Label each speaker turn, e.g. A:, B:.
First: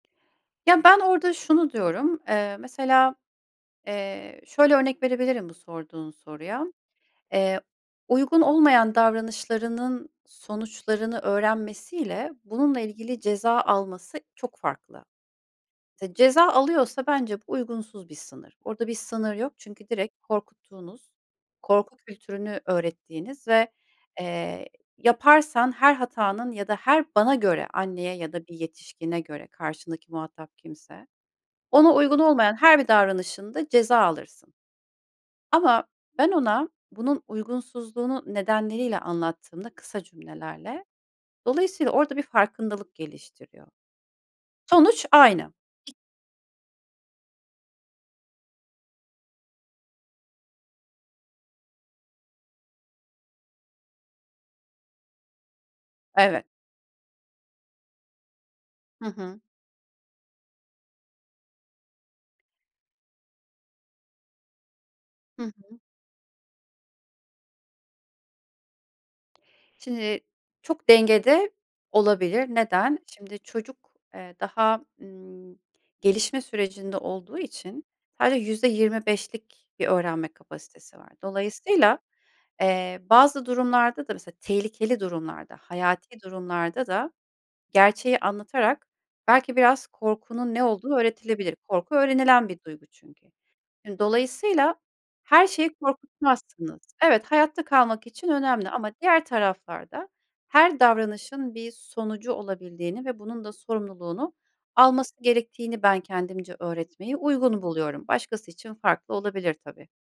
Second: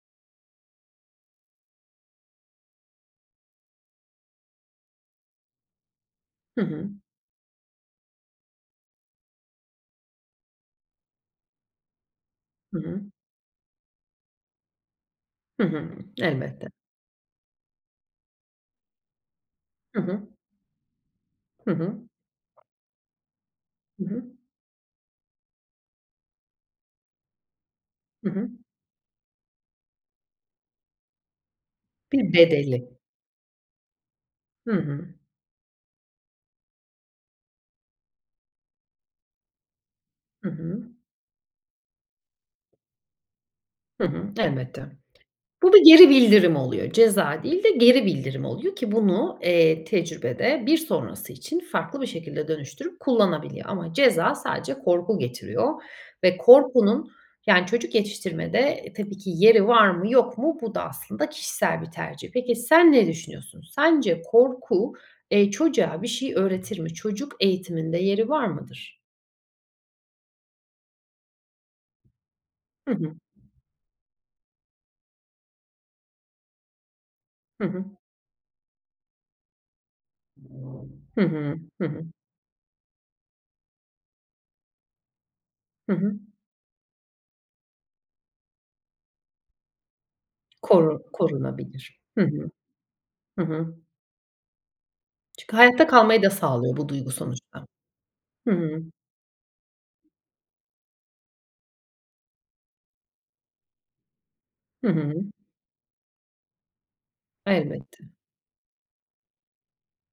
A: Ya, ben orada şunu diyorum, eee, mesela, eee, şöyle örnek verebilirim bu sorduğun
B: Hı
A: soruya.
B: hı.
A: Eee, uygun olmayan davranışlarının sonuçlarını öğrenmesiyle bununla
B: Hı.
A: ilgili ceza alması çok farklı.
B: Hı hı.
A: Ceza
B: Elbette.
A: alıyorsa bence bu uygunsuz bir sınır. Orada bir sınır yok çünkü
B: Hı
A: direkt
B: hı.
A: korkuttuğunuz,
B: Hı hı.
A: korku kültürünü öğrettiğiniz ve,
B: Hı hı.
A: eee, yaparsan her hatanın ya da her bana göre anneye
B: Hı
A: ya da
B: hı.
A: bir yetişkine göre karşındaki muhatap kimse, ona uygun
B: Bir
A: olmayan her
B: bedeli.
A: bir davranışında ceza alırsın.
B: Hı hı.
A: Ama ben ona bunun uygunsuzluğunu nedenleriyle anlattığımda kısa
B: Hı hı.
A: cümlelerle dolayısıyla orada bir farkındalık geliştiriyor.
B: Hı hı, elbette.
A: Sonuç aynı.
B: Bu da geri bildirim oluyor. Ceza değil de geri bildirim oluyor ki bunu, eee, tecrübede bir sonrası için farklı bir şekilde dönüştürüp kullanabiliyor. Ama ceza sadece korku getiriyor. Ve
A: Evet.
B: korkunun yani çocuk yetiştirmede
A: Hı
B: tabii ki
A: hı.
B: yeri var mı yok mu bu da aslında kişisel bir tercih. Peki, sen ne düşünüyorsun? Sence korku,
A: Hı
B: eee,
A: hı.
B: çocuğa bir şey öğretir mi? Çocuk eğitiminde yeri var mıdır?
A: Şimdi çok dengede olabilir.
B: Hı
A: Neden?
B: hı.
A: Şimdi çocuk, eee, daha, emm, gelişme sürecinde olduğu
B: Hı hı.
A: için sadece %25'lik bir öğrenme kapasitesi var.
B: Hı hı, hı
A: Dolayısıyla,
B: hı.
A: eee, bazı durumlarda da mesela tehlikeli durumlarda,
B: Hı hı.
A: hayati durumlarda da gerçeği anlatarak belki biraz korkunun ne olduğu
B: Koru
A: öğretilebilir. Korku
B: korunabilir. Hı
A: öğrenilen
B: hı.
A: bir duygu çünkü.
B: Hı hı.
A: Dolayısıyla her
B: Çünkü
A: şeyi
B: hayatta kalmayı da sağlıyor
A: korkutmazsınız.
B: bu duygu
A: Evet, hayatta
B: sonuçta.
A: kalmak için
B: Hı
A: önemli
B: hı.
A: ama diğer taraflarda her davranışın bir sonucu olabildiğini ve bunun da sorumluluğunu
B: Hı hı.
A: alması gerektiğini ben kendimce öğretmeyi uygun buluyorum.
B: Elbette.
A: Başkası için farklı olabilir tabii.